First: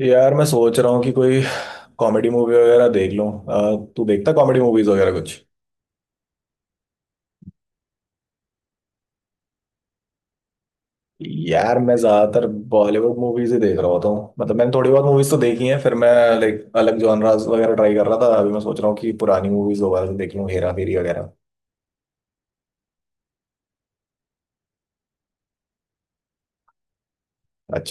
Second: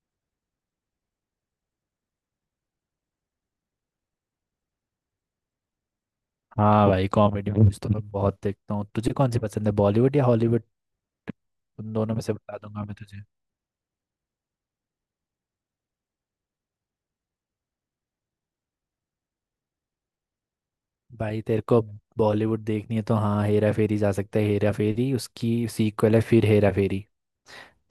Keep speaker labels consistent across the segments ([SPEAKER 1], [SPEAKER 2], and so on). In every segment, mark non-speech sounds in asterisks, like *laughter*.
[SPEAKER 1] यार मैं सोच रहा हूँ कि कोई कॉमेडी मूवी वगैरह देख लूँ। तू देखता कॉमेडी मूवीज वगैरह कुछ।
[SPEAKER 2] हाँ भाई, कॉमेडी मूवीज तो मैं बहुत देखता हूँ। तुझे कौन सी पसंद है, बॉलीवुड या हॉलीवुड?
[SPEAKER 1] यार
[SPEAKER 2] उन
[SPEAKER 1] मैं
[SPEAKER 2] दोनों में से
[SPEAKER 1] ज्यादातर
[SPEAKER 2] बता दूंगा मैं
[SPEAKER 1] बॉलीवुड
[SPEAKER 2] तुझे।
[SPEAKER 1] मूवीज ही देख रहा होता हूँ। मतलब मैंने थोड़ी बहुत मूवीज तो देखी हैं। फिर मैं लाइक अलग जॉनरास वगैरह ट्राई कर रहा था। अभी मैं सोच रहा हूँ कि पुरानी मूवीज दोबारा से देख लूँ, हेरा फेरी वगैरह।
[SPEAKER 2] भाई, तेरे को बॉलीवुड देखनी है तो हाँ, हेरा फेरी जा सकता है। हेरा फेरी उसकी सीक्वल है, फिर हेरा फेरी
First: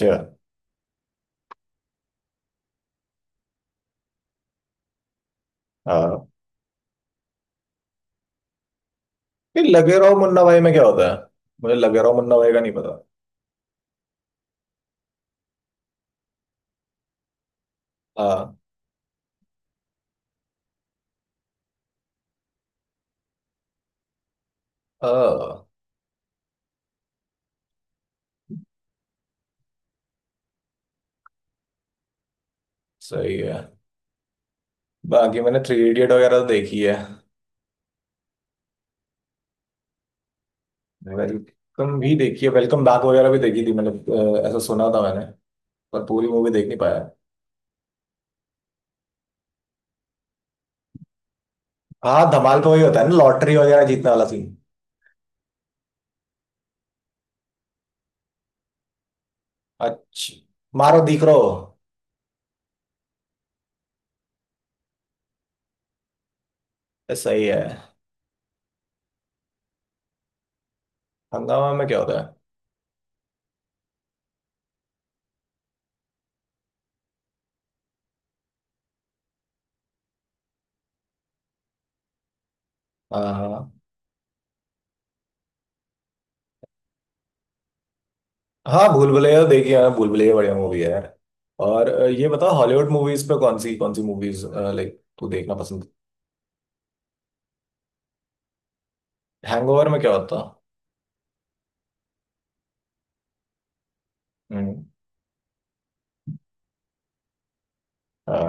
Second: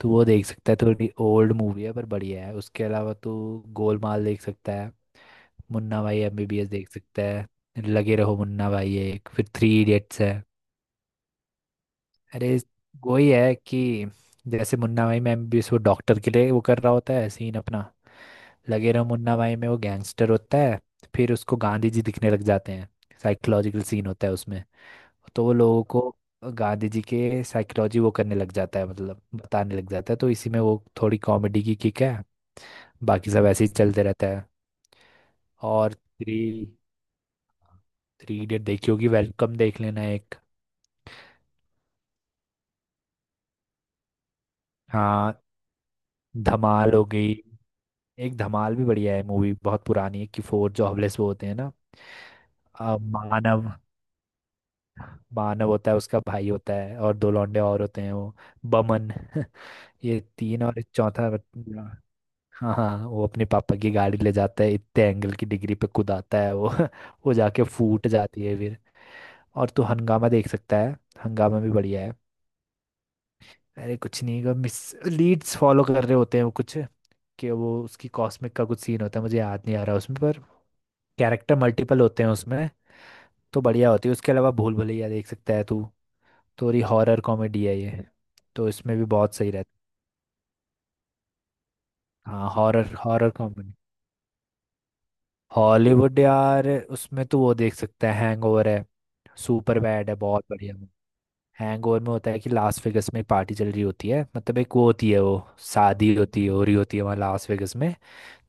[SPEAKER 2] तो वो देख सकता है। थोड़ी ओल्ड मूवी है पर बढ़िया है। उसके अलावा तो गोलमाल देख सकता है। मुन्ना भाई
[SPEAKER 1] हाँ।
[SPEAKER 2] एमबीबीएस देख सकता है। लगे रहो मुन्ना भाई है एक, फिर
[SPEAKER 1] ये
[SPEAKER 2] थ्री
[SPEAKER 1] लगे रहो
[SPEAKER 2] इडियट्स है।
[SPEAKER 1] मुन्ना भाई में क्या होता है? मुझे लगे रहो मुन्ना भाई
[SPEAKER 2] अरे,
[SPEAKER 1] का नहीं पता।
[SPEAKER 2] वही है कि जैसे मुन्ना भाई में भी वो डॉक्टर के लिए वो कर रहा होता है सीन अपना।
[SPEAKER 1] हाँ,
[SPEAKER 2] लगे रहो मुन्ना भाई में वो गैंगस्टर होता है। फिर उसको गांधी जी दिखने लग जाते हैं। साइकोलॉजिकल सीन होता है उसमें। तो वो
[SPEAKER 1] हाँ,
[SPEAKER 2] लोगों को गांधी जी के साइकोलॉजी वो करने लग जाता है, मतलब बताने लग जाता है, तो इसी में वो थोड़ी कॉमेडी की किक है। बाकी
[SPEAKER 1] सही
[SPEAKER 2] सब
[SPEAKER 1] है।
[SPEAKER 2] ऐसे ही चलते रहता है।
[SPEAKER 1] बाकी मैंने थ्री
[SPEAKER 2] और
[SPEAKER 1] इडियट वगैरह
[SPEAKER 2] थ्री
[SPEAKER 1] तो देखी है।
[SPEAKER 2] थ्री इडियट देखी होगी, वेलकम देख लेना एक।
[SPEAKER 1] वेलकम भी देखी है। वेलकम बैक वगैरह भी देखी थी। मतलब ऐसा सुना था मैंने।
[SPEAKER 2] हाँ,
[SPEAKER 1] पर पूरी मूवी देख नहीं
[SPEAKER 2] धमाल
[SPEAKER 1] पाया।
[SPEAKER 2] होगी। एक धमाल भी बढ़िया है, मूवी बहुत पुरानी है, कि फोर जो हवलेस वो होते हैं ना।
[SPEAKER 1] हाँ, धमाल का वही
[SPEAKER 2] अ,
[SPEAKER 1] होता है ना, लॉटरी
[SPEAKER 2] मानव
[SPEAKER 1] वगैरह जीतने वाला सीन।
[SPEAKER 2] मानव होता है, उसका भाई होता है और दो लौंडे और होते हैं वो, बमन। *laughs* ये
[SPEAKER 1] अच्छा।
[SPEAKER 2] तीन और एक
[SPEAKER 1] मारो दीख
[SPEAKER 2] चौथा
[SPEAKER 1] रो।
[SPEAKER 2] बंदा। हाँ, हाँ, वो अपने पापा की गाड़ी ले जाता है, इतने एंगल की डिग्री पे कूदाता है वो,
[SPEAKER 1] ये
[SPEAKER 2] *laughs* वो
[SPEAKER 1] सही
[SPEAKER 2] जाके
[SPEAKER 1] है।
[SPEAKER 2] फूट जाती है फिर। और तू हंगामा देख सकता है। हंगामा भी
[SPEAKER 1] हंगामा में क्या
[SPEAKER 2] बढ़िया है।
[SPEAKER 1] होता है?
[SPEAKER 2] अरे कुछ नहीं, का मिस लीड्स फॉलो कर रहे होते हैं वो कुछ, कि वो उसकी कॉस्मिक का कुछ सीन होता है, मुझे याद नहीं आ रहा उसमें, पर कैरेक्टर मल्टीपल होते हैं उसमें।
[SPEAKER 1] हाँ,
[SPEAKER 2] तो
[SPEAKER 1] हाँ।
[SPEAKER 2] बढ़िया होती है। उसके अलावा भूल भुलैया देख सकता है तू। थोड़ी हॉरर कॉमेडी है ये। तो
[SPEAKER 1] हाँ,
[SPEAKER 2] इसमें भी
[SPEAKER 1] भूल
[SPEAKER 2] बहुत
[SPEAKER 1] भुलैया
[SPEAKER 2] सही रहता
[SPEAKER 1] देखिए। हाँ, भूल भुलैया बढ़िया मूवी है यार। और ये
[SPEAKER 2] है। हाँ,
[SPEAKER 1] बताओ हॉलीवुड
[SPEAKER 2] हॉरर,
[SPEAKER 1] मूवीज
[SPEAKER 2] हॉरर
[SPEAKER 1] पे
[SPEAKER 2] कॉमेडी।
[SPEAKER 1] कौन सी मूवीज लाइक तू देखना पसंद।
[SPEAKER 2] हॉलीवुड यार, उसमें तो वो देख सकता है, हैंगओवर है। सुपर
[SPEAKER 1] हैंगओवर में
[SPEAKER 2] बैड
[SPEAKER 1] क्या
[SPEAKER 2] है,
[SPEAKER 1] होता?
[SPEAKER 2] बहुत बढ़िया। हैंगओवर में होता है कि लास वेगस में एक पार्टी चल रही होती है, मतलब एक
[SPEAKER 1] हम्म।
[SPEAKER 2] वो होती है वो, शादी होती है, हो रही होती है वहाँ लास वेगस में।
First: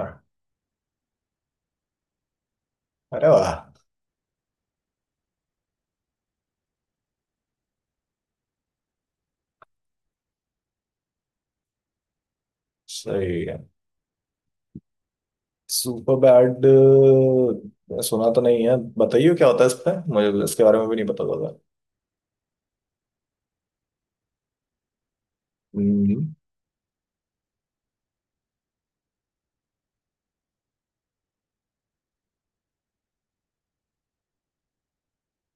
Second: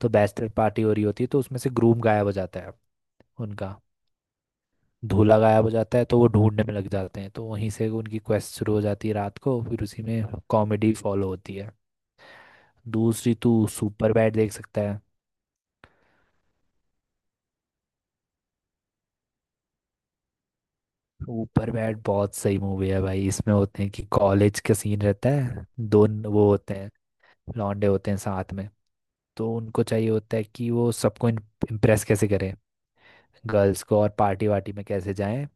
[SPEAKER 2] तो बैचलर पार्टी हो रही होती है, तो उसमें से ग्रूम गायब हो जाता है
[SPEAKER 1] अरे वाह।
[SPEAKER 2] उनका, धूला गायब हो जाता है, तो वो ढूंढने में लग जाते हैं, तो वहीं से उनकी क्वेस्ट शुरू हो जाती है रात को, फिर उसी में कॉमेडी फॉलो होती है। दूसरी,
[SPEAKER 1] सही है।
[SPEAKER 2] तू सुपर बैड देख सकता है।
[SPEAKER 1] Superbad. सुना तो नहीं है, बताइए क्या होता है इस पे। मुझे इसके बारे में भी नहीं पता होगा।
[SPEAKER 2] ऊपर बैड बहुत सही मूवी है भाई, इसमें होते हैं कि कॉलेज का सीन रहता है, दो
[SPEAKER 1] हम्म।
[SPEAKER 2] वो होते हैं, लौंडे होते हैं साथ में। तो उनको चाहिए होता है कि वो सबको इम्प्रेस कैसे करें, गर्ल्स को, और पार्टी वार्टी में कैसे जाएं।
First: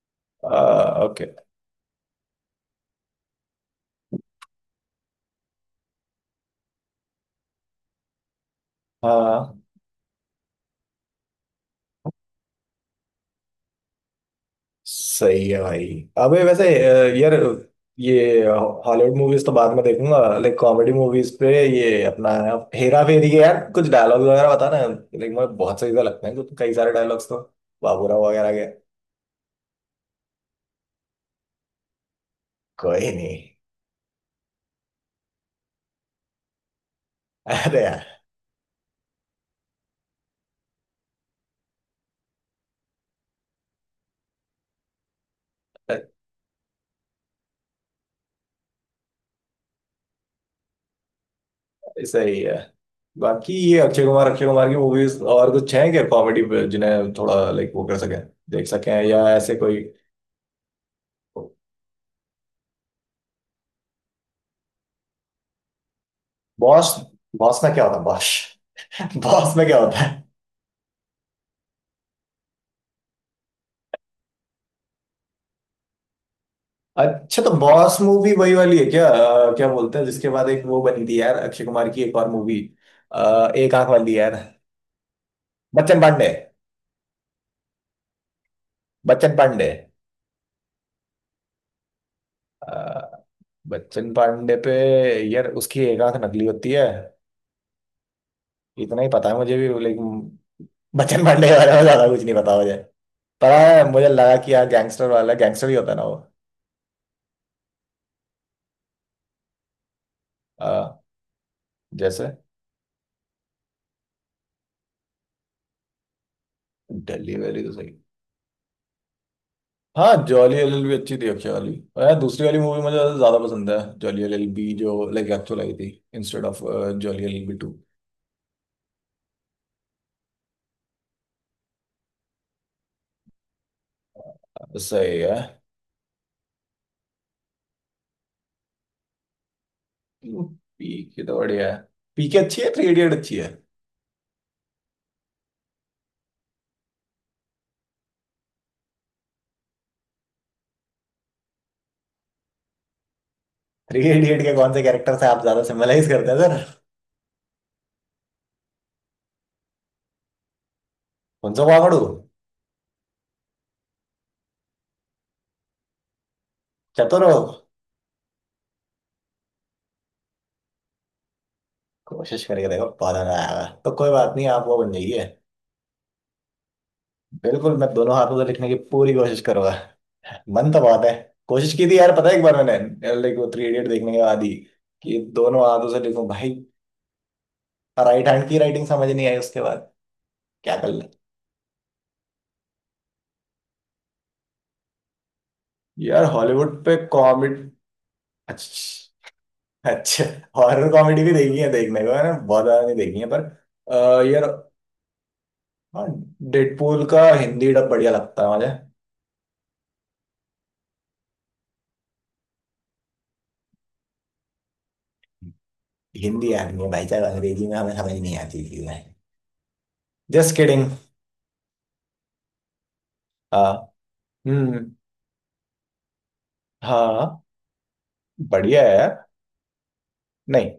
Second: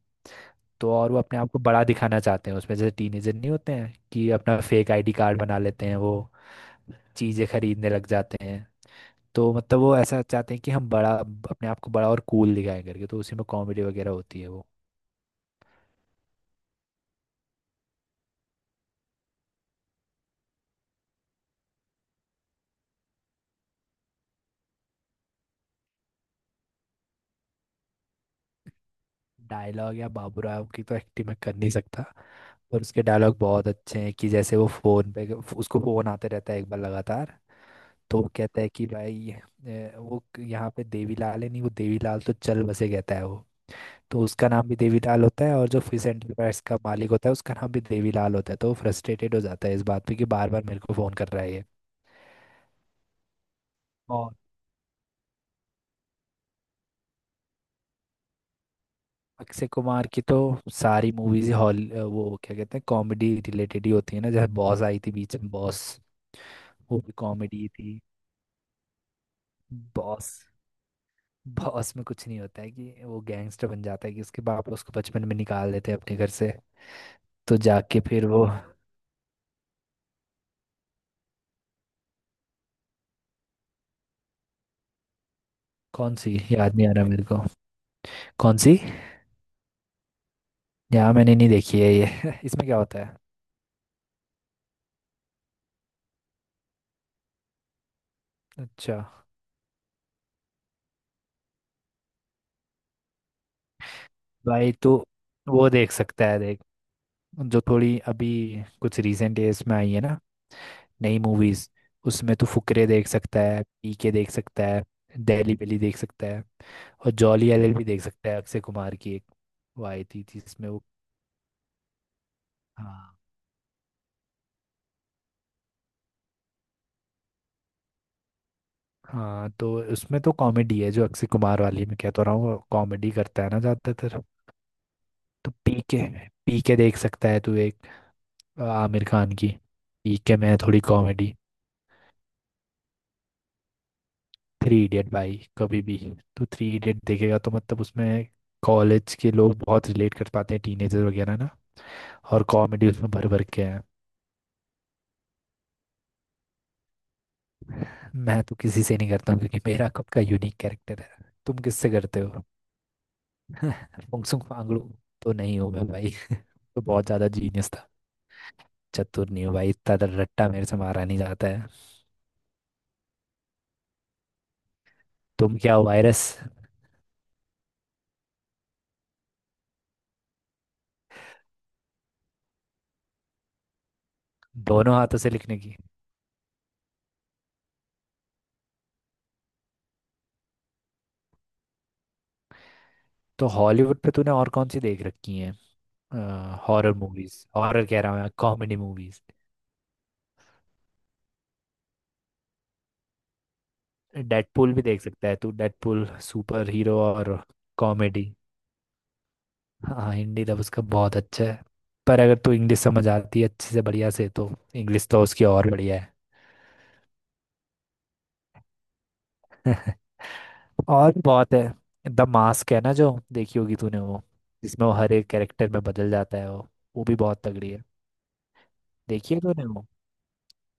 [SPEAKER 2] तो और वो
[SPEAKER 1] ओके।
[SPEAKER 2] अपने आप को बड़ा दिखाना चाहते हैं उसमें, जैसे टीनेजर नहीं होते हैं कि अपना फेक आईडी कार्ड बना लेते हैं, वो चीज़ें खरीदने लग जाते हैं। तो
[SPEAKER 1] हाँ।
[SPEAKER 2] मतलब वो ऐसा चाहते हैं कि हम बड़ा, अपने आप को बड़ा और कूल दिखाएं करके, तो उसी में कॉमेडी वगैरह होती है वो।
[SPEAKER 1] सही है भाई। अबे वैसे यार ये हॉलीवुड मूवीज तो बाद में देखूंगा। लाइक कॉमेडी मूवीज पे ये अपना हेरा फेरी के यार कुछ डायलॉग वगैरह बता ना। लाइक मुझे बहुत सही से लगते हैं कई सारे डायलॉग्स तो, बाबूराव वगैरह के।
[SPEAKER 2] डायलॉग, या बाबू राव की तो एक्टिंग मैं कर नहीं सकता। पर उसके
[SPEAKER 1] कोई नहीं।
[SPEAKER 2] डायलॉग बहुत अच्छे हैं, कि जैसे वो फोन पे उसको फोन आते रहता है एक बार लगातार।
[SPEAKER 1] अरे यार।
[SPEAKER 2] तो वो कहता है कि भाई, वो यहाँ पे देवीलाल है नहीं, वो देवीलाल तो चल बसे, कहता है वो। तो उसका नाम भी देवीलाल होता है, और जो फिश एंटरप्राइज का मालिक होता है उसका नाम भी देवीलाल होता है, तो वो फ्रस्ट्रेटेड हो जाता है इस बात पे कि बार बार मेरे को फ़ोन कर रहा है ये।
[SPEAKER 1] सही है। बाकी ये अक्षय कुमार, अक्षय कुमार की मूवीज और कुछ हैं क्या कॉमेडी पे, जिन्हें थोड़ा लाइक वो कर सकें, देख सकें, या ऐसे
[SPEAKER 2] अक्षय
[SPEAKER 1] कोई।
[SPEAKER 2] कुमार की तो सारी मूवीज, हॉल वो क्या कहते हैं, कॉमेडी रिलेटेड ही होती है ना, जैसे बॉस आई थी बीच में, बॉस,
[SPEAKER 1] बॉस।
[SPEAKER 2] वो भी
[SPEAKER 1] बॉस
[SPEAKER 2] कॉमेडी
[SPEAKER 1] में क्या होता
[SPEAKER 2] थी।
[SPEAKER 1] है? बॉस *laughs* बॉस में क्या होता?
[SPEAKER 2] बॉस, बॉस में कुछ नहीं होता है, कि वो गैंगस्टर बन जाता है, कि उसके बाप उसको बचपन में निकाल देते हैं अपने घर से।
[SPEAKER 1] अच्छा, तो
[SPEAKER 2] तो जाके
[SPEAKER 1] बॉस
[SPEAKER 2] फिर
[SPEAKER 1] मूवी
[SPEAKER 2] वो,
[SPEAKER 1] वही वाली है क्या? क्या बोलते हैं जिसके बाद एक वो बनी थी यार, अक्षय कुमार की एक और मूवी, एक आंख वाली यार। बच्चन
[SPEAKER 2] कौन
[SPEAKER 1] पांडे।
[SPEAKER 2] सी याद नहीं आ रहा मेरे को, कौन सी।
[SPEAKER 1] बच्चन पांडे।
[SPEAKER 2] यहाँ मैंने नहीं देखी है ये। *laughs* इसमें क्या होता
[SPEAKER 1] अ,
[SPEAKER 2] है?
[SPEAKER 1] बच्चन पांडे पे यार उसकी एक आंख नकली होती है।
[SPEAKER 2] अच्छा,
[SPEAKER 1] इतना ही पता है मुझे भी, लेकिन बच्चन पांडे के बारे में ज्यादा कुछ नहीं पता मुझे। पर हाँ, मुझे लगा कि यार
[SPEAKER 2] भाई तो
[SPEAKER 1] गैंगस्टर वाला गैंगस्टर
[SPEAKER 2] वो
[SPEAKER 1] ही होता
[SPEAKER 2] देख
[SPEAKER 1] है ना वो।
[SPEAKER 2] सकता है, देख, जो थोड़ी अभी कुछ रिसेंट एज में आई है ना,
[SPEAKER 1] अ,
[SPEAKER 2] नई मूवीज।
[SPEAKER 1] जैसे।
[SPEAKER 2] उसमें तो फुकरे देख सकता है, पीके देख सकता है, दहली बेली देख सकता है, और
[SPEAKER 1] दिल्ली
[SPEAKER 2] जॉली
[SPEAKER 1] वैली
[SPEAKER 2] एल
[SPEAKER 1] तो
[SPEAKER 2] एल भी
[SPEAKER 1] सही।
[SPEAKER 2] देख सकता है, अक्षय कुमार की एक। वो आई
[SPEAKER 1] हाँ,
[SPEAKER 2] थी,
[SPEAKER 1] जॉली
[SPEAKER 2] जिसमें
[SPEAKER 1] एल एल
[SPEAKER 2] वो।
[SPEAKER 1] भी अच्छी थी अक्षय वाली। और यार दूसरी वाली मूवी मुझे
[SPEAKER 2] हाँ
[SPEAKER 1] ज्यादा पसंद है, जॉली एल एल बी जो लाइक एक्चुअल आई थी, instead of jolly L L B two.
[SPEAKER 2] हाँ, तो उसमें तो कॉमेडी है, जो अक्षय कुमार वाली मैं कहता रहा हूँ, कॉमेडी करता है ना ज्यादातर।
[SPEAKER 1] सही है।
[SPEAKER 2] तो पीके, पीके देख सकता है तू एक, आमिर खान की। पीके में है थोड़ी
[SPEAKER 1] पीके
[SPEAKER 2] कॉमेडी।
[SPEAKER 1] तो बढ़िया है। पीके अच्छी है। थ्री इडियट अच्छी है।
[SPEAKER 2] थ्री इडियट भाई, कभी भी तू थ्री इडियट देखेगा तो मतलब उसमें कॉलेज के लोग बहुत रिलेट कर पाते हैं, टीनेजर वगैरह ना, और कॉमेडी उसमें भर भर के है।
[SPEAKER 1] थ्री इडियट के कौन से कैरेक्टर से आप ज्यादा सिमिलाइज करते हैं सर?
[SPEAKER 2] मैं तो किसी से नहीं करता हूँ, क्योंकि मेरा खुद का यूनिक कैरेक्टर है, तुम
[SPEAKER 1] उनसे
[SPEAKER 2] किससे
[SPEAKER 1] पकड़ू।
[SPEAKER 2] करते हो? फुंगसुक फांगड़ू तो नहीं हो मैं भाई। तो बहुत
[SPEAKER 1] चतुर
[SPEAKER 2] ज्यादा
[SPEAKER 1] हो।
[SPEAKER 2] जीनियस था। चतुर नहीं हो भाई, इतना ज्यादा रट्टा मेरे से मारा नहीं जाता है।
[SPEAKER 1] कोशिश करके देखो, पता ना आएगा तो कोई बात नहीं, आप वो बन जाइए।
[SPEAKER 2] तुम क्या हो, वायरस?
[SPEAKER 1] बिल्कुल, मैं दोनों हाथों से लिखने की पूरी कोशिश करूंगा। मन तो बहुत है। कोशिश की थी यार, पता है एक बार मैंने लाइक वो थ्री इडियट देखने के बाद ही
[SPEAKER 2] दोनों हाथों
[SPEAKER 1] कि
[SPEAKER 2] से लिखने
[SPEAKER 1] दोनों
[SPEAKER 2] की।
[SPEAKER 1] हाथों से लिखूं भाई। राइट हैंड की राइटिंग समझ नहीं आई उसके बाद, क्या कर ले।
[SPEAKER 2] तो हॉलीवुड पे तूने और कौन सी देख रखी है?
[SPEAKER 1] यार हॉलीवुड
[SPEAKER 2] हॉरर
[SPEAKER 1] पे
[SPEAKER 2] मूवीज,
[SPEAKER 1] कॉमेडी।
[SPEAKER 2] हॉरर कह रहा हूँ, कॉमेडी मूवीज।
[SPEAKER 1] अच्छा। अच्छा। हॉरर कॉमेडी भी देखी है देखने को, मैंने बहुत ज्यादा नहीं देखी है, पर यार।
[SPEAKER 2] डेडपूल भी देख सकता है तू,
[SPEAKER 1] हाँ।
[SPEAKER 2] डेडपूल सुपर हीरो
[SPEAKER 1] डेडपूल का
[SPEAKER 2] और
[SPEAKER 1] हिंदी डब बढ़िया
[SPEAKER 2] कॉमेडी।
[SPEAKER 1] लगता है मुझे।
[SPEAKER 2] हाँ, हिंदी तो उसका बहुत अच्छा है। पर अगर तू इंग्लिश समझ आती है अच्छे से, बढ़िया से, तो इंग्लिश तो उसकी और बढ़िया
[SPEAKER 1] हिंदी आदमी है भाई साहब, अंग्रेजी में हमें समझ नहीं आती चीजें।
[SPEAKER 2] है।
[SPEAKER 1] Just kidding.
[SPEAKER 2] *laughs* और भी बहुत है। द मास्क है ना, जो देखी
[SPEAKER 1] हाँ।
[SPEAKER 2] होगी तूने वो, जिसमें
[SPEAKER 1] हम्म।
[SPEAKER 2] वो हर एक कैरेक्टर में बदल जाता है वो भी बहुत
[SPEAKER 1] हाँ।
[SPEAKER 2] तगड़ी है।
[SPEAKER 1] बढ़िया है यार।
[SPEAKER 2] देखी है तूने वो?
[SPEAKER 1] नहीं।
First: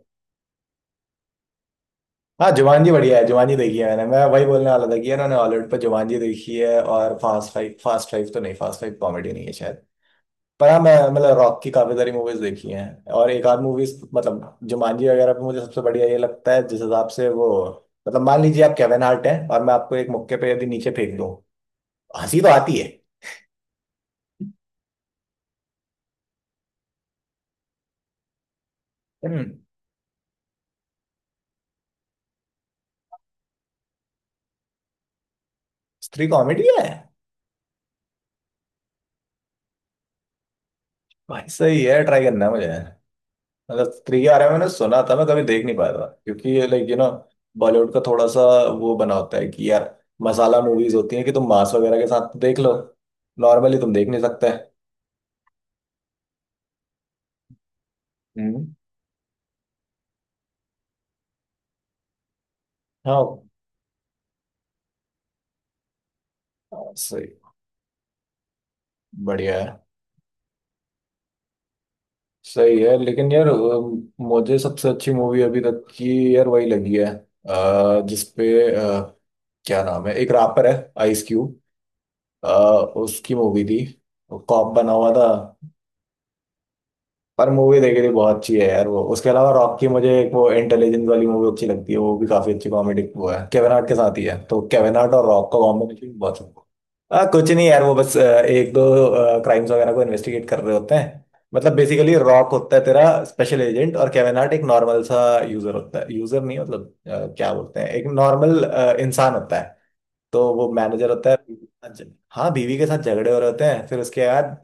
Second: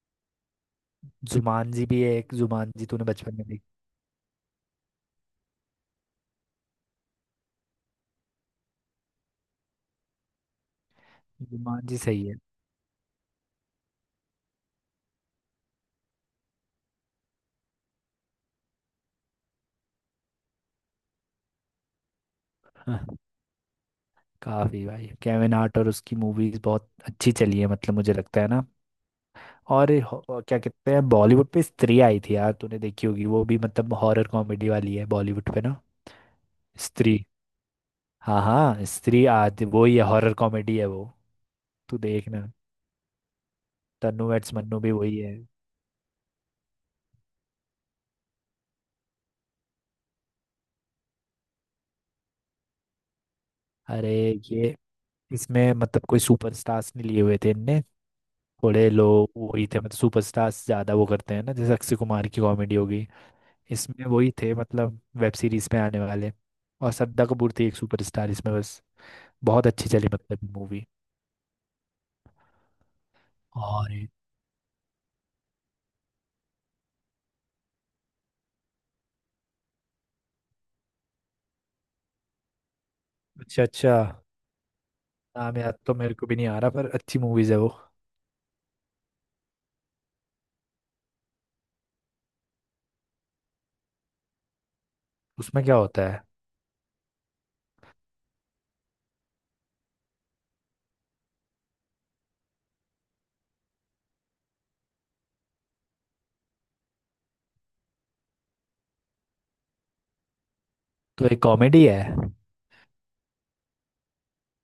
[SPEAKER 2] जुमानजी भी है एक,
[SPEAKER 1] हाँ,
[SPEAKER 2] जुमानजी
[SPEAKER 1] जुमानजी
[SPEAKER 2] तूने
[SPEAKER 1] बढ़िया है।
[SPEAKER 2] बचपन में
[SPEAKER 1] जुमानजी
[SPEAKER 2] देखी,
[SPEAKER 1] देखी है मैंने। मैं वही बोलने वाला था कि उन्होंने हॉलीवुड पर जुमानजी देखी है। और फास्ट फाइव, फास्ट फाइव तो नहीं, फास्ट फाइव कॉमेडी नहीं है शायद। पर हाँ मैं मतलब रॉक की काफी
[SPEAKER 2] जुमानजी
[SPEAKER 1] सारी
[SPEAKER 2] सही है।
[SPEAKER 1] मूवीज देखी हैं। और एक आध मूवीज मतलब जुमानजी वगैरह पे मुझे सबसे बढ़िया ये लगता है जिस हिसाब से वो। मतलब मान लीजिए आप केविन हार्ट हैं और मैं आपको एक मुक्के पे यदि नीचे फेंक दूं, हंसी तो आती है।
[SPEAKER 2] हाँ, काफी भाई, केविन हार्ट और उसकी मूवीज बहुत अच्छी चली है, मतलब मुझे लगता है ना।
[SPEAKER 1] हम्म।
[SPEAKER 2] और ये वो क्या कहते हैं, बॉलीवुड पे स्त्री आई थी यार, तूने देखी होगी वो भी, मतलब हॉरर कॉमेडी वाली है बॉलीवुड पे ना।
[SPEAKER 1] स्त्री कॉमेडी है?
[SPEAKER 2] स्त्री, हाँ हाँ, स्त्री आज वो ही है, हॉरर कॉमेडी है वो।
[SPEAKER 1] भाई सही
[SPEAKER 2] तू
[SPEAKER 1] है, ट्राई करना
[SPEAKER 2] देखना।
[SPEAKER 1] है मुझे। मतलब स्त्री के
[SPEAKER 2] तन्नू
[SPEAKER 1] बारे में
[SPEAKER 2] एड्स
[SPEAKER 1] मैंने
[SPEAKER 2] मन्नू भी
[SPEAKER 1] सुना
[SPEAKER 2] वही
[SPEAKER 1] था, मैं
[SPEAKER 2] है।
[SPEAKER 1] कभी देख नहीं पाया था क्योंकि ये लाइक यू नो बॉलीवुड का थोड़ा सा वो बना होता है कि यार मसाला मूवीज होती हैं कि तुम मांस वगैरह के साथ तो देख लो, नॉर्मली तुम देख
[SPEAKER 2] अरे
[SPEAKER 1] नहीं सकते।
[SPEAKER 2] ये, इसमें मतलब कोई सुपरस्टार्स नहीं लिए हुए थे इनने।
[SPEAKER 1] हम्म।
[SPEAKER 2] थोड़े लोग वही थे, मतलब सुपरस्टार्स ज्यादा वो करते हैं ना, जैसे अक्षय कुमार की कॉमेडी होगी,
[SPEAKER 1] हाँ।
[SPEAKER 2] इसमें वही थे, मतलब वेब सीरीज में आने वाले। और श्रद्धा
[SPEAKER 1] सही।
[SPEAKER 2] कपूर थी एक सुपरस्टार इसमें बस।
[SPEAKER 1] बढ़िया
[SPEAKER 2] बहुत
[SPEAKER 1] है।
[SPEAKER 2] अच्छी चली, मतलब मूवी।
[SPEAKER 1] सही है लेकिन यार
[SPEAKER 2] और
[SPEAKER 1] मुझे सबसे अच्छी मूवी अभी तक की यार वही लगी है, जिसपे अ, क्या नाम है, एक रैपर है, आइस क्यूब, उसकी मूवी
[SPEAKER 2] अच्छा,
[SPEAKER 1] थी,
[SPEAKER 2] अच्छा,
[SPEAKER 1] कॉप बना हुआ था।
[SPEAKER 2] नाम याद तो मेरे को भी नहीं आ रहा, पर अच्छी
[SPEAKER 1] पर
[SPEAKER 2] मूवीज है वो।
[SPEAKER 1] मूवी देखी थी, बहुत अच्छी है यार वो। उसके अलावा रॉक की मुझे एक वो इंटेलिजेंस वाली मूवी अच्छी लगती है, वो भी काफी अच्छी कॉमेडी वो है, केविन हार्ट के साथ ही है, तो केविन हार्ट और रॉक का
[SPEAKER 2] उसमें क्या होता
[SPEAKER 1] कॉम्बिनेशन
[SPEAKER 2] है?
[SPEAKER 1] बहुत सुंदर। कुछ नहीं यार, वो बस एक दो क्राइम्स वगैरह को इन्वेस्टिगेट कर रहे होते हैं। मतलब बेसिकली रॉक होता है तेरा स्पेशल एजेंट, और केविन हार्ट एक नॉर्मल सा यूजर होता है, यूजर नहीं मतलब क्या बोलते हैं, एक नॉर्मल इंसान होता है। तो वो मैनेजर
[SPEAKER 2] तो
[SPEAKER 1] होता है,
[SPEAKER 2] एक
[SPEAKER 1] बीवी के
[SPEAKER 2] कॉमेडी
[SPEAKER 1] साथ
[SPEAKER 2] है।
[SPEAKER 1] हाँ बीवी के साथ झगड़े हो रहे होते हैं, फिर उसके बाद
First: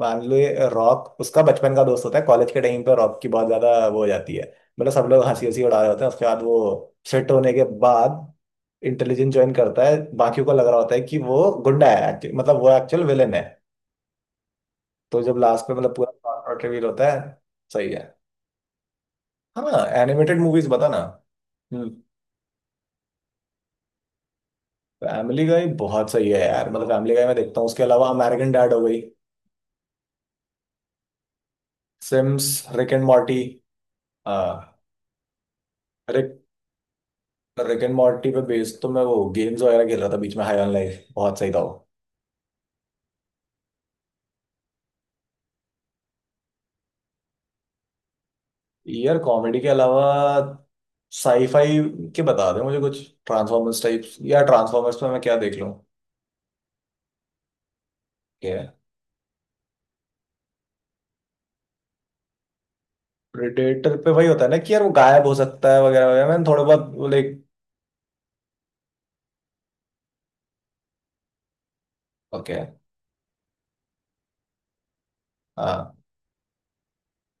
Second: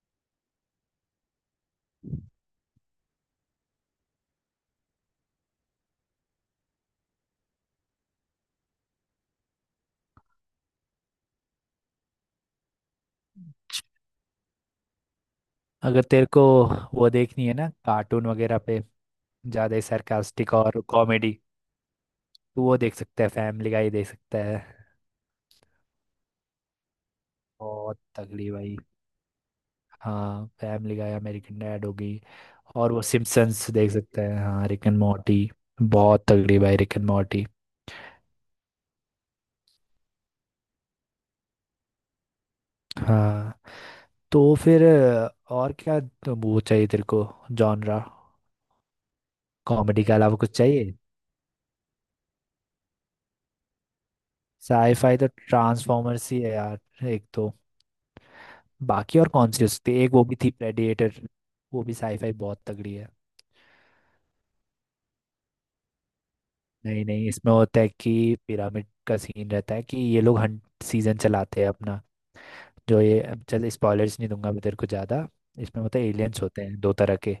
[SPEAKER 1] मान लो ये रॉक उसका बचपन का दोस्त होता है कॉलेज के टाइम पे, रॉक की बहुत ज्यादा वो हो जाती है, मतलब सब लोग हंसी हंसी उड़ा रहे होते हैं। उसके बाद वो फिट होने के बाद इंटेलिजेंस ज्वाइन करता है, बाकियों को लग रहा होता है कि वो गुंडा है, मतलब वो एक्चुअल विलेन है। तो जब लास्ट में मतलब
[SPEAKER 2] अगर तेरे को
[SPEAKER 1] पूरा रिवील
[SPEAKER 2] वो
[SPEAKER 1] होता है।
[SPEAKER 2] देखनी है ना,
[SPEAKER 1] सही है।
[SPEAKER 2] कार्टून वगैरह पे ज्यादा
[SPEAKER 1] हाँ, एनिमेटेड
[SPEAKER 2] सरकास्टिक
[SPEAKER 1] मूवीज
[SPEAKER 2] और
[SPEAKER 1] बता ना।
[SPEAKER 2] कॉमेडी,
[SPEAKER 1] हम्म।
[SPEAKER 2] तो वो देख सकता है, फैमिली गाय देख सकता है।
[SPEAKER 1] फैमिली गाय बहुत सही है यार, मतलब फैमिली गाय मैं देखता हूँ। उसके
[SPEAKER 2] बहुत
[SPEAKER 1] अलावा
[SPEAKER 2] तगड़ी
[SPEAKER 1] अमेरिकन डैड
[SPEAKER 2] भाई।
[SPEAKER 1] हो गई,
[SPEAKER 2] हाँ, फैमिली गाय, अमेरिकन डैड होगी।
[SPEAKER 1] सिम्स, रिक
[SPEAKER 2] और वो
[SPEAKER 1] एंड मॉर्टी।
[SPEAKER 2] सिम्पसन्स देख सकता है, हाँ,
[SPEAKER 1] हाँ।
[SPEAKER 2] रिक एंड मॉर्टी।
[SPEAKER 1] अरे,
[SPEAKER 2] बहुत तगड़ी भाई Rick and Morty.
[SPEAKER 1] Rick and Morty पे बेस्ड तो मैं वो गेम्स वगैरह खेल रहा था बीच में, हाई ऑन लाइफ बहुत सही था वो।
[SPEAKER 2] हाँ, तो फिर और क्या, तो वो चाहिए तेरे को जॉनरा?
[SPEAKER 1] यार कॉमेडी के
[SPEAKER 2] कॉमेडी
[SPEAKER 1] अलावा
[SPEAKER 2] के अलावा कुछ चाहिए?
[SPEAKER 1] साईफाई के बता दे मुझे कुछ, ट्रांसफॉर्मर्स टाइप्स या ट्रांसफॉर्मर्स पे
[SPEAKER 2] साईफाई
[SPEAKER 1] मैं
[SPEAKER 2] तो
[SPEAKER 1] क्या देख लूँ?
[SPEAKER 2] ट्रांसफॉर्मर्स ही है यार एक तो,
[SPEAKER 1] क्या?
[SPEAKER 2] बाकी और कौन सी हो सकती है, एक वो भी थी प्रेडिएटर, वो भी साईफाई बहुत तगड़ी है।
[SPEAKER 1] प्रेडेटर पे वही होता है ना कि यार वो गायब हो सकता है वगैरह वगैरह, मैंने थोड़ा
[SPEAKER 2] नहीं
[SPEAKER 1] बहुत
[SPEAKER 2] नहीं,
[SPEAKER 1] लाइक।
[SPEAKER 2] इसमें होता है कि पिरामिड का सीन रहता है, कि ये लोग हंट सीजन चलाते हैं अपना,
[SPEAKER 1] ओके।
[SPEAKER 2] जो ये, अब चल, स्पॉयलर्स नहीं दूंगा मैं तेरे को ज़्यादा। इसमें
[SPEAKER 1] हाँ।
[SPEAKER 2] होता है, एलियंस होते हैं दो तरह के,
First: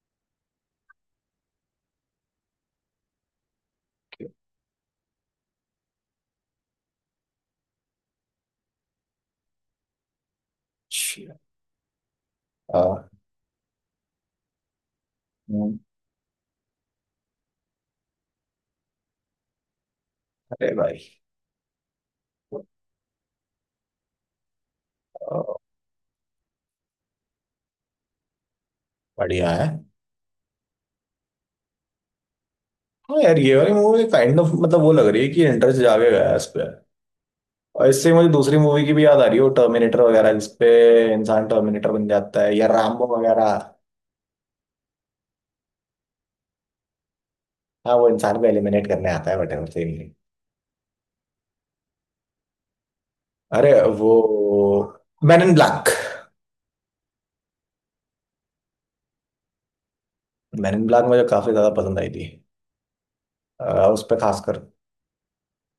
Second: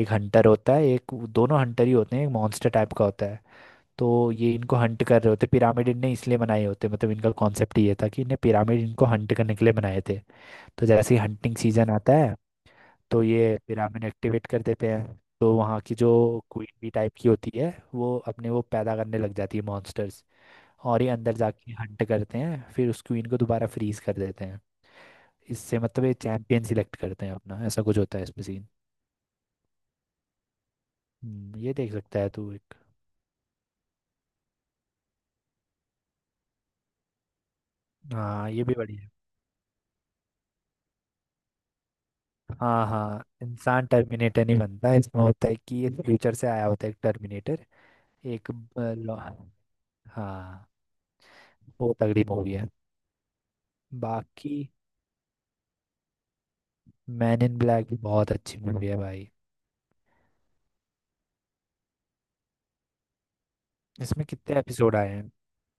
[SPEAKER 2] एक हंटर होता है एक, दोनों हंटर ही होते हैं, एक मॉन्स्टर टाइप का होता है। तो
[SPEAKER 1] okay,
[SPEAKER 2] ये इनको हंट कर रहे होते, पिरामिड इनने इसलिए बनाए होते, मतलब इनका कॉन्सेप्ट ये था कि इन्हें, पिरामिड इनको हंट करने के लिए बनाए थे। तो जैसे ही हंटिंग सीजन आता है,
[SPEAKER 1] हाँ,
[SPEAKER 2] तो ये पिरामिड एक्टिवेट कर देते हैं। तो
[SPEAKER 1] हम्म,
[SPEAKER 2] वहाँ की जो क्वीन बी टाइप की होती है, वो अपने वो पैदा करने लग जाती है, मॉन्स्टर्स।
[SPEAKER 1] अरे
[SPEAKER 2] और
[SPEAKER 1] भाई
[SPEAKER 2] ये अंदर जाके हंट करते हैं, फिर उस क्वीन को दोबारा फ्रीज कर देते हैं।
[SPEAKER 1] अ,
[SPEAKER 2] इससे मतलब ये चैंपियन सिलेक्ट करते हैं अपना, ऐसा कुछ होता है इसमें सीन।
[SPEAKER 1] बढ़िया है।
[SPEAKER 2] ये देख सकता है तू एक।
[SPEAKER 1] हाँ यार, ये वाली मूवी काइंड ऑफ, मतलब वो लग रही है कि इंटरेस्ट जागेगा इस पे। और इससे मुझे
[SPEAKER 2] हाँ,
[SPEAKER 1] दूसरी
[SPEAKER 2] ये भी
[SPEAKER 1] मूवी की
[SPEAKER 2] बढ़िया
[SPEAKER 1] भी
[SPEAKER 2] है।
[SPEAKER 1] याद आ रही है, वो टर्मिनेटर वगैरह जिसपे इंसान टर्मिनेटर बन जाता है, या
[SPEAKER 2] हाँ
[SPEAKER 1] रामबो
[SPEAKER 2] हाँ,
[SPEAKER 1] वगैरह।
[SPEAKER 2] इंसान टर्मिनेटर नहीं बनता, इसमें होता है कि ये फ्यूचर से आया होता है एक टर्मिनेटर।
[SPEAKER 1] हाँ, वो इंसान को
[SPEAKER 2] एक
[SPEAKER 1] एलिमिनेट करने आता है, बट सेम।
[SPEAKER 2] हाँ, बहुत तगड़ी मूवी है।
[SPEAKER 1] अरे वो
[SPEAKER 2] बाकी
[SPEAKER 1] man in black.
[SPEAKER 2] Man in black भी बहुत अच्छी मूवी है भाई।
[SPEAKER 1] मैन इन ब्लैक मुझे काफी ज्यादा पसंद आई थी, उस पर
[SPEAKER 2] इसमें
[SPEAKER 1] खासकर।
[SPEAKER 2] कितने एपिसोड आए हैं?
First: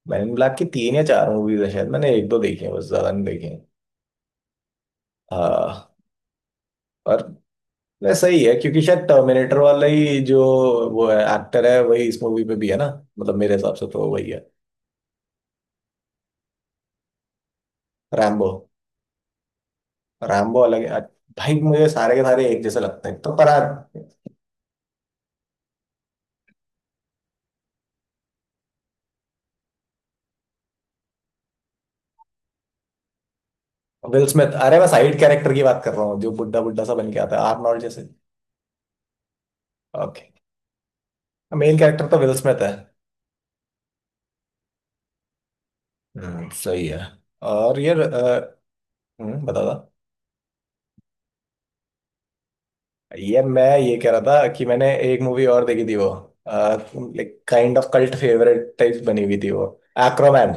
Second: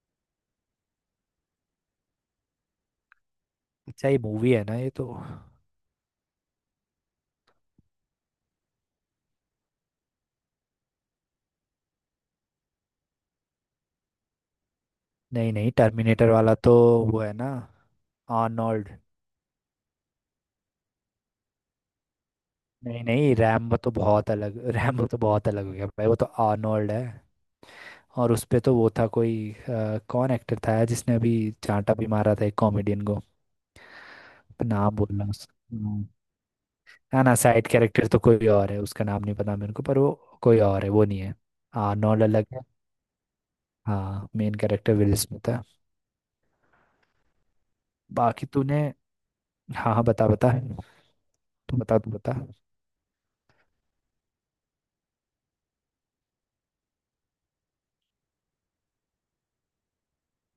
[SPEAKER 1] मैन इन ब्लैक की तीन या चार मूवीज है शायद, मैंने एक दो देखी है बस, ज्यादा नहीं देखी है।
[SPEAKER 2] अच्छा, ये मूवी है ना ये तो।
[SPEAKER 1] हाँ। और वैसे सही है क्योंकि शायद टर्मिनेटर वाला ही जो वो है एक्टर है वही इस मूवी में भी है ना, मतलब मेरे हिसाब से तो वही है।
[SPEAKER 2] नहीं नहीं, टर्मिनेटर वाला तो वो है ना,
[SPEAKER 1] रैम्बो।
[SPEAKER 2] आर्नोल्ड।
[SPEAKER 1] रैम्बो अलग है। भाई मुझे सारे के सारे एक जैसे
[SPEAKER 2] नहीं
[SPEAKER 1] लगते हैं तो,
[SPEAKER 2] नहीं,
[SPEAKER 1] पर
[SPEAKER 2] रैम्बो तो बहुत अलग, *laughs* रैम्बो तो बहुत अलग हो गया भाई, वो तो आर्नोल्ड है। और उस पे तो वो था कोई, कौन एक्टर था यार, जिसने अभी चांटा भी मारा था एक कॉमेडियन को,
[SPEAKER 1] विल स्मिथ। अरे मैं
[SPEAKER 2] नाम बोल
[SPEAKER 1] साइड
[SPEAKER 2] रहा हूँ
[SPEAKER 1] कैरेक्टर की
[SPEAKER 2] उसका।
[SPEAKER 1] बात कर रहा हूँ जो बुड्ढा बुड्ढा सा बन के
[SPEAKER 2] ना ना,
[SPEAKER 1] आता है,
[SPEAKER 2] साइड
[SPEAKER 1] आर्नोल्ड जैसे।
[SPEAKER 2] कैरेक्टर तो कोई और है, उसका नाम नहीं पता मेरे को पर वो
[SPEAKER 1] ओके।
[SPEAKER 2] कोई और है, वो नहीं है।
[SPEAKER 1] मेन कैरेक्टर तो
[SPEAKER 2] आर्नोल्ड
[SPEAKER 1] विल
[SPEAKER 2] अलग है।
[SPEAKER 1] स्मिथ है।
[SPEAKER 2] हाँ, मेन कैरेक्टर विल स्मिथ है।
[SPEAKER 1] सही है। और ये
[SPEAKER 2] बाकी तूने,
[SPEAKER 1] बता था।
[SPEAKER 2] हाँ हाँ, बता बता, तू बता।
[SPEAKER 1] ये मैं ये कह रहा था कि मैंने एक मूवी और देखी थी वो, like kind of cult favourite type बनी हुई थी वो, एक्रोमैन।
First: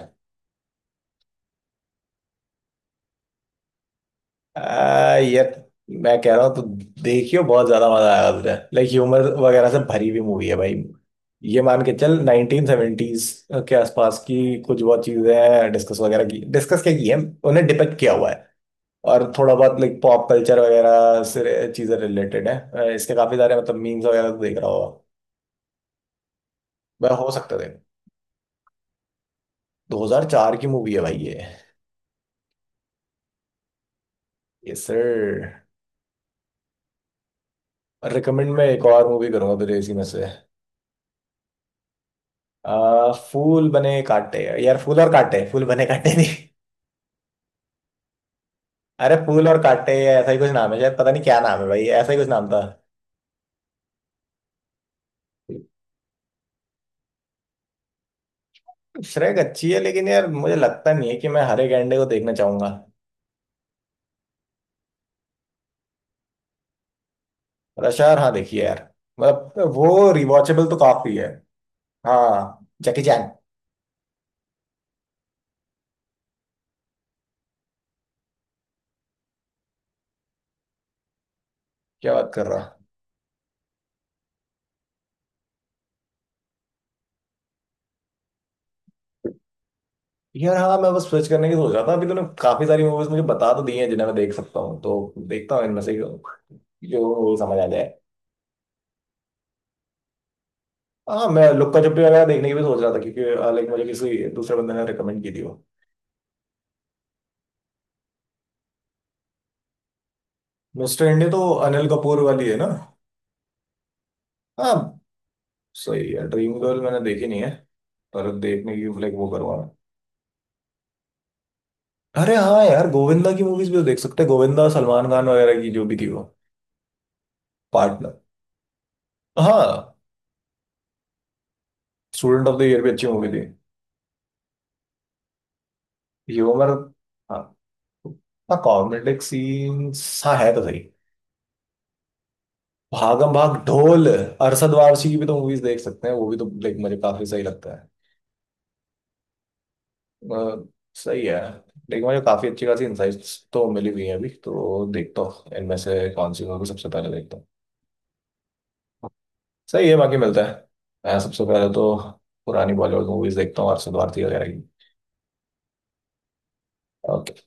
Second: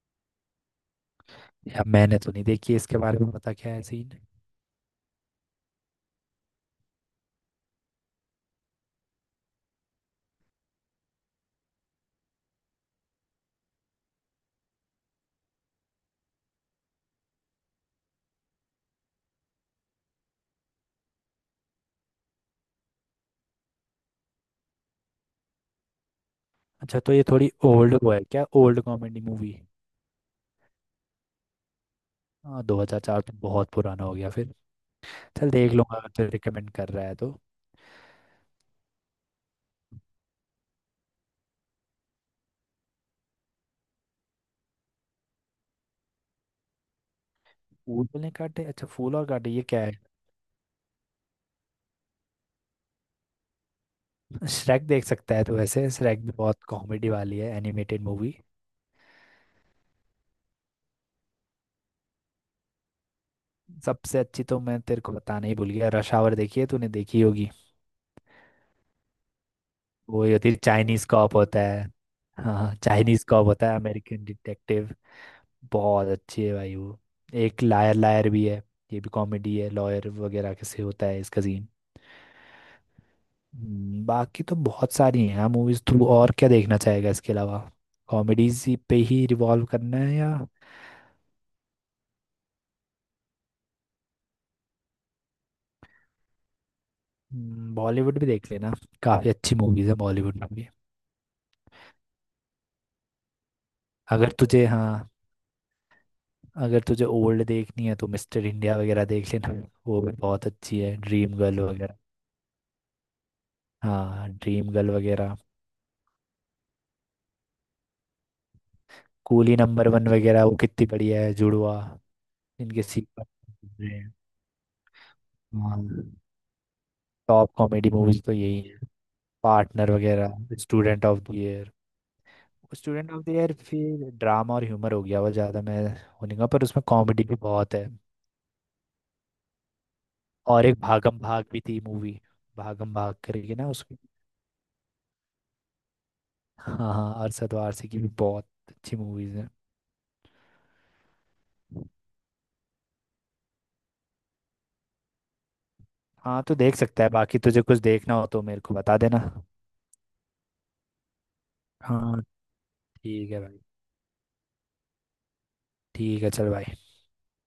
[SPEAKER 2] या मैंने तो नहीं देखी है, इसके बारे में बता क्या है सीन।
[SPEAKER 1] यार मैं कह रहा हूँ तो देखियो, बहुत ज्यादा मजा आएगा तुझे, लाइक ह्यूमर वगैरह से भरी हुई मूवी है भाई। ये मान के चल 1970s के आसपास की। कुछ बहुत चीजें हैं डिस्कस वगैरह की, डिस्कस क्या की है, उन्हें डिपेक्ट किया हुआ है। और थोड़ा बहुत लाइक पॉप कल्चर वगैरह से चीजें रिलेटेड है, इसके काफी सारे मतलब मीम्स वगैरह तो देख रहा होगा।
[SPEAKER 2] अच्छा
[SPEAKER 1] वह
[SPEAKER 2] तो ये
[SPEAKER 1] हो
[SPEAKER 2] थोड़ी
[SPEAKER 1] सकते थे।
[SPEAKER 2] ओल्ड वो है क्या, ओल्ड कॉमेडी मूवी?
[SPEAKER 1] 2004 की मूवी है भाई ये।
[SPEAKER 2] हाँ, 2004 तो बहुत पुराना हो गया फिर।
[SPEAKER 1] Yes sir.
[SPEAKER 2] चल देख लूंगा अगर तू रिकमेंड कर रहा है तो।
[SPEAKER 1] रिकमेंड मैं एक और मूवी करूंगा तुझे इसी में से। फूल बने कांटे। यार फूल और कांटे, फूल बने कांटे नहीं।
[SPEAKER 2] फूल ने काटे, अच्छा
[SPEAKER 1] अरे
[SPEAKER 2] फूल और
[SPEAKER 1] फूल
[SPEAKER 2] काटे,
[SPEAKER 1] और
[SPEAKER 2] ये क्या
[SPEAKER 1] कांटे,
[SPEAKER 2] है?
[SPEAKER 1] ऐसा ही कुछ नाम है शायद, पता नहीं क्या नाम है भाई, ऐसा ही कुछ नाम था।
[SPEAKER 2] श्रेक देख सकता है तो, वैसे श्रेक भी बहुत कॉमेडी वाली है, एनिमेटेड मूवी।
[SPEAKER 1] श्रेक अच्छी है लेकिन यार मुझे लगता नहीं है कि मैं हरे गैंडे को देखना चाहूंगा।
[SPEAKER 2] सबसे अच्छी तो मैं तेरे को बताना ही भूल गया, रश आवर देखी है तूने, देखी होगी।
[SPEAKER 1] रश यार, हाँ देखिए यार, मतलब वो
[SPEAKER 2] वो ये होती है,
[SPEAKER 1] रिवॉचेबल तो
[SPEAKER 2] चाइनीज
[SPEAKER 1] काफी है।
[SPEAKER 2] कॉप होता है।
[SPEAKER 1] हाँ,
[SPEAKER 2] हाँ,
[SPEAKER 1] जैकी
[SPEAKER 2] चाइनीज
[SPEAKER 1] चैन।
[SPEAKER 2] कॉप होता है, अमेरिकन डिटेक्टिव, बहुत अच्छी है भाई वो। एक लायर लायर भी है, ये भी कॉमेडी है, लॉयर वगैरह कैसे होता है इसका सीन।
[SPEAKER 1] क्या बात कर रहा।
[SPEAKER 2] बाकी तो बहुत सारी हैं मूवीज थ्रू, और क्या देखना चाहेगा इसके अलावा? कॉमेडीज पे ही रिवॉल्व करना है या?
[SPEAKER 1] यार हाँ, मैं बस स्विच करने की सोच रहा था। अभी तूने काफी सारी मूवीज मुझे बता तो दी हैं, जिन्हें मैं देख सकता हूँ, तो देखता हूँ इनमें से जो जो समझ आ जाए।
[SPEAKER 2] बॉलीवुड भी देख लेना, काफ़ी अच्छी मूवीज है बॉलीवुड में भी।
[SPEAKER 1] हाँ, मैं लुक्का छुपी वगैरह देखने की भी सोच रहा था, क्योंकि लाइक मुझे किसी
[SPEAKER 2] अगर
[SPEAKER 1] दूसरे
[SPEAKER 2] तुझे,
[SPEAKER 1] बंदे ने
[SPEAKER 2] हाँ,
[SPEAKER 1] रिकमेंड की थी वो।
[SPEAKER 2] अगर तुझे ओल्ड देखनी है तो मिस्टर इंडिया वगैरह देख लेना, वो भी बहुत अच्छी है,
[SPEAKER 1] मिस्टर इंडिया
[SPEAKER 2] ड्रीम
[SPEAKER 1] तो
[SPEAKER 2] गर्ल
[SPEAKER 1] अनिल
[SPEAKER 2] वगैरह।
[SPEAKER 1] कपूर वाली है ना।
[SPEAKER 2] हाँ, ड्रीम गर्ल
[SPEAKER 1] हाँ।
[SPEAKER 2] वगैरह।
[SPEAKER 1] सही है। ड्रीम गर्ल मैंने देखी नहीं है, पर देखने की लाइक वो
[SPEAKER 2] कूली
[SPEAKER 1] करूँगा मैं।
[SPEAKER 2] नंबर वन वगैरह, वो कितनी बढ़िया है, जुड़वा।
[SPEAKER 1] अरे हाँ
[SPEAKER 2] इनके
[SPEAKER 1] यार,
[SPEAKER 2] सीक्वल
[SPEAKER 1] गोविंदा की मूवीज भी तो
[SPEAKER 2] रहे
[SPEAKER 1] देख
[SPEAKER 2] हैं।
[SPEAKER 1] सकते हैं, गोविंदा सलमान खान वगैरह की जो
[SPEAKER 2] हाँ,
[SPEAKER 1] भी थी वो।
[SPEAKER 2] Top comedy
[SPEAKER 1] partner.
[SPEAKER 2] मूवीज तो यही है। पार्टनर
[SPEAKER 1] हाँ।
[SPEAKER 2] वगैरह, student of the year.
[SPEAKER 1] Student of the year भी अच्छी
[SPEAKER 2] स्टूडेंट ऑफ
[SPEAKER 1] मूवी
[SPEAKER 2] द
[SPEAKER 1] थी।
[SPEAKER 2] ईयर फिर ड्रामा और ह्यूमर हो गया वो ज़्यादा, मैं वो नहीं कहूँगा, पर
[SPEAKER 1] ह्यूमर।
[SPEAKER 2] उसमें कॉमेडी भी
[SPEAKER 1] हाँ,
[SPEAKER 2] बहुत है।
[SPEAKER 1] हाँ, कॉमेडिक सीन्स हाँ है तो
[SPEAKER 2] और
[SPEAKER 1] सही।
[SPEAKER 2] एक भागम भाग भी थी मूवी, भागम भाग
[SPEAKER 1] भागम भाग,
[SPEAKER 2] करके ना उसकी।
[SPEAKER 1] ढोल, अरशद वारसी की भी तो मूवीज देख सकते हैं, वो भी तो लाइक
[SPEAKER 2] हाँ
[SPEAKER 1] मुझे
[SPEAKER 2] हाँ,
[SPEAKER 1] काफी सही
[SPEAKER 2] अरशद
[SPEAKER 1] लगता है।
[SPEAKER 2] वारसी की भी बहुत अच्छी मूवीज हैं।
[SPEAKER 1] अ, सही है लेकिन मुझे काफ़ी अच्छी खासी इंसाइट्स तो मिली हुई हैं अभी, तो देखता हूँ इनमें से कौन
[SPEAKER 2] हाँ
[SPEAKER 1] सी
[SPEAKER 2] तो
[SPEAKER 1] मूवी
[SPEAKER 2] देख
[SPEAKER 1] सबसे
[SPEAKER 2] सकता
[SPEAKER 1] पहले
[SPEAKER 2] है,
[SPEAKER 1] देखता
[SPEAKER 2] बाकी
[SPEAKER 1] हूँ।
[SPEAKER 2] तुझे कुछ देखना हो तो मेरे को बता देना।
[SPEAKER 1] सही है, बाकी मिलता है। मैं सबसे पहले तो
[SPEAKER 2] हाँ,
[SPEAKER 1] पुरानी बॉलीवुड
[SPEAKER 2] ठीक
[SPEAKER 1] मूवीज
[SPEAKER 2] है भाई,
[SPEAKER 1] देखता हूँ, अरशद भारती वगैरह
[SPEAKER 2] ठीक है चल भाई।
[SPEAKER 1] की।